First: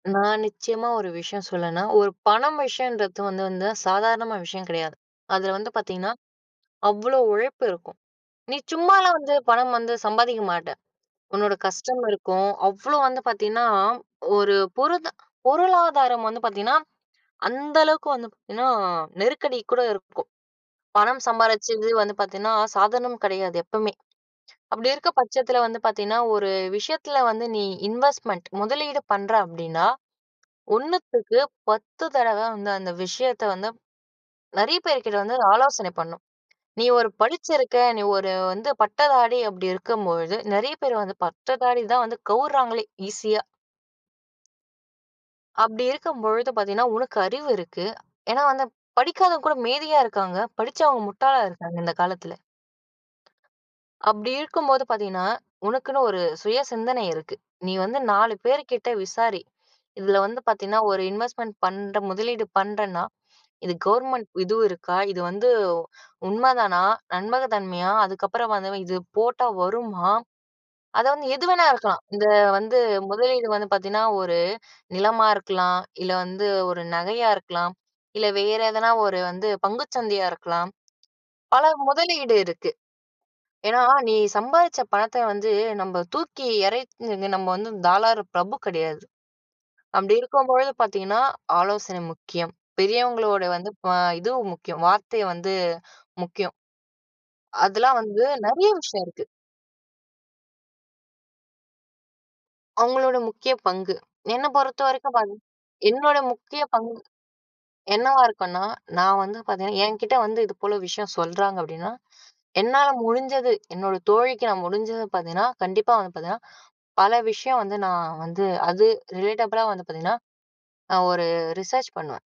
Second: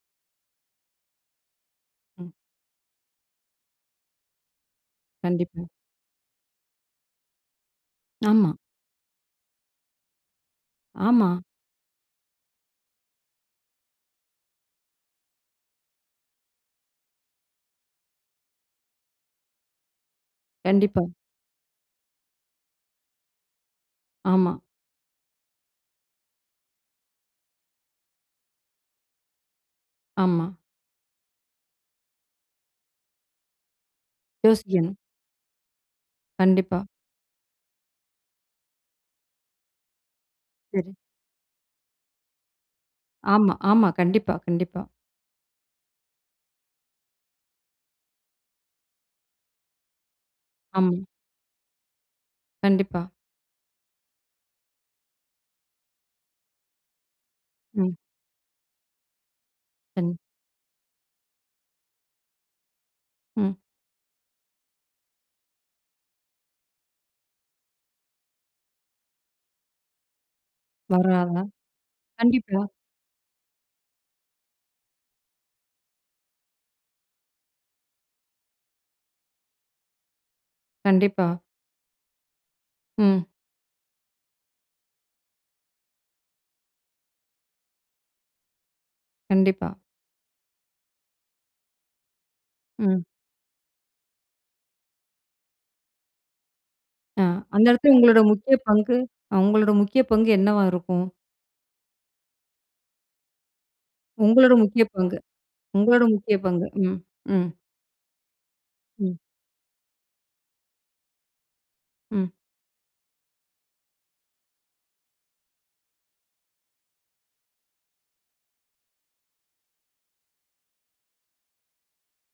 நான் நிச்சயமா ஒரு விஷயம் சொன்னேன்னா, ஒரு ம். பணம் விஷயம்ன்றது வந்து வந்து சாதாரணமான விஷயம் கெடையாது. அதுல கண்டிப்பா. வந்து பார்த்தீங்கன்னா, அவ்ளோ உழைப்பு இருக்கும். ஆமா. நீ சும்மாலாம் வந்து பணம் வந்து சம்பாதிக்க மாட்ட. ஆமா. உன்னோட கஷ்டம் இருக்கும், அவ்ளோ வந்து பார்த்தீங்கன்னா, ஒரு புரத பொருளாதாரம் வந்து பார்த்தீங்கன்னா, அந்த அளவுக்கு வந்து ஏன்னா நெருக்கடி கூட இருக்கும். கண்டிப்பா. பணம் சம்பாரிச்சது வந்து பார்த்தீன்னா சாதாரணம் கெடையாது, எப்பவுமே. ஆமா. அப்டி இருக்க பட்சத்துல வந்து பார்த்தீங்கன்னா, ஒரு விஷயத்தில வந்து நீ இன்வெஸ்ட்மெண்ட் முதலீடு பண்ற அப்படின்னா, ஆமா. 1த்துக்கு 10 தடவ வந்து, அந்த விஷயத்த வந்து நெறைய யோசிக்கணும். பேர் கிட்ட வந்து ஆலோசனை பண்ணணும். கண்டிப்பா. நீ ஒரு படிச்சிருக்க, நீ ஒரு வந்து பட்டதாரி அப்டி இருக்கும் பொழுது, நெறைய சரி. பேர் வந்து பட்டதாரி தான் வந்து கவுர்றாங்களே ஈசியா. ஆமா, ஆமா. கண்டிப்பா, கண்டிப்பா. அப்டி இருக்கும் பொழுது பார்த்தீங்கன்னா, உனக்கு அறிவு இருக்கு. ஏன்னா வந்து படிக்காதவங்க கூட மேதையா இருக்காங்க, படிச்சவங்க அம். முட்டாளா இருக்காங்க, இந்த காலத்துல. கண்டிப்பா. அப்டி இருக்கும்போது பார்த்தீங்கன்னா, உனக்குன்னு ஒரு சுய சிந்தனை இருக்கு. நீ ம். வந்து 4 பேர் கிட்ட விசாரி, கண் இதுல வந்து பார்த்தீங்கன்னா, ஒரு இன்வெஸ்ட்மெண்ட் பண்ற, முதலீடு பண்றன்னா," ம். இது கவர்மெண்ட் இதுவு இருக்கா? இது வந்து உண்மதானா? நம்பக தன்மையா? அதுக்கப்புறம் வந்தவ இது போட்டா வருமா?" அத வந்து வராதா? எது வேணா இருக்கலாம். இந்த கண்டிப்பா. வந்து முதலீடு வந்து பார்த்தீங்கன்னா, 1 நிலமா இருக்கலாம், இல்ல வந்து 1 நகையா இருக்கலாம், இல்லை வேற எதனா ஒரு வந்து பங்குச் சந்தையா இருக்கலாம், கண்டிப்பா. பல முதலீடு இருக்கு. ம். ஏன்னா நீ சம்பாதிச்ச பணத்தை வந்து, நம்ப தூக்கி எறைச் நின்னு நம்ம வந்து தாராள பிரபு கெடையாது. கண்டிப்பா. அப்டி இருக்கும் பொழுது பார்த்தீங்கன்னா, ஆலோசனை முக்கியம். ம். பெரியவங்களோட வந்து ப இதுவும் முக்கியம் வார்த்தை வந்து முக்கியம். அ, அந்த எடத்துல அதுலாம் உங்களோட வந்து, முக்கிய நெறைய பங்கு, விஷயம் இருக்கு. அ உங்களோட முக்கிய பங்கு என்னவா இருக்கும்? அவுங்களோட முக்கிய பங்கு, என்னை உங்களோட முக்கிய பொறுத்தவரைக்கும் பங்கு, பன் உங்களோட என்னோட முக்கிய முக்கிய பங்கு. பங்கு ம், ம். என்னவா இருக்குன்னா ம். நான் வந்து பார்த்தீங்கன்னா, என்கிட்ட வந்து "இது போல விஷயம்" சொல்றாங்க அப்படின்னா, ம். என்னால முடிஞ்சது என்னோட தோழிக்கு நான் முடிஞ்சத பார்த்தீங்கன்னா, கண்டிப்பா வந்து பார்த்தீங்கன்னா, பல விஷயம் வந்து நான் வந்து அது ரிலேட்டபுள்லா வந்து பார்த்தீங்கன்னா, நான் ஒரு ரிசர்ச் பண்ணுவேன்.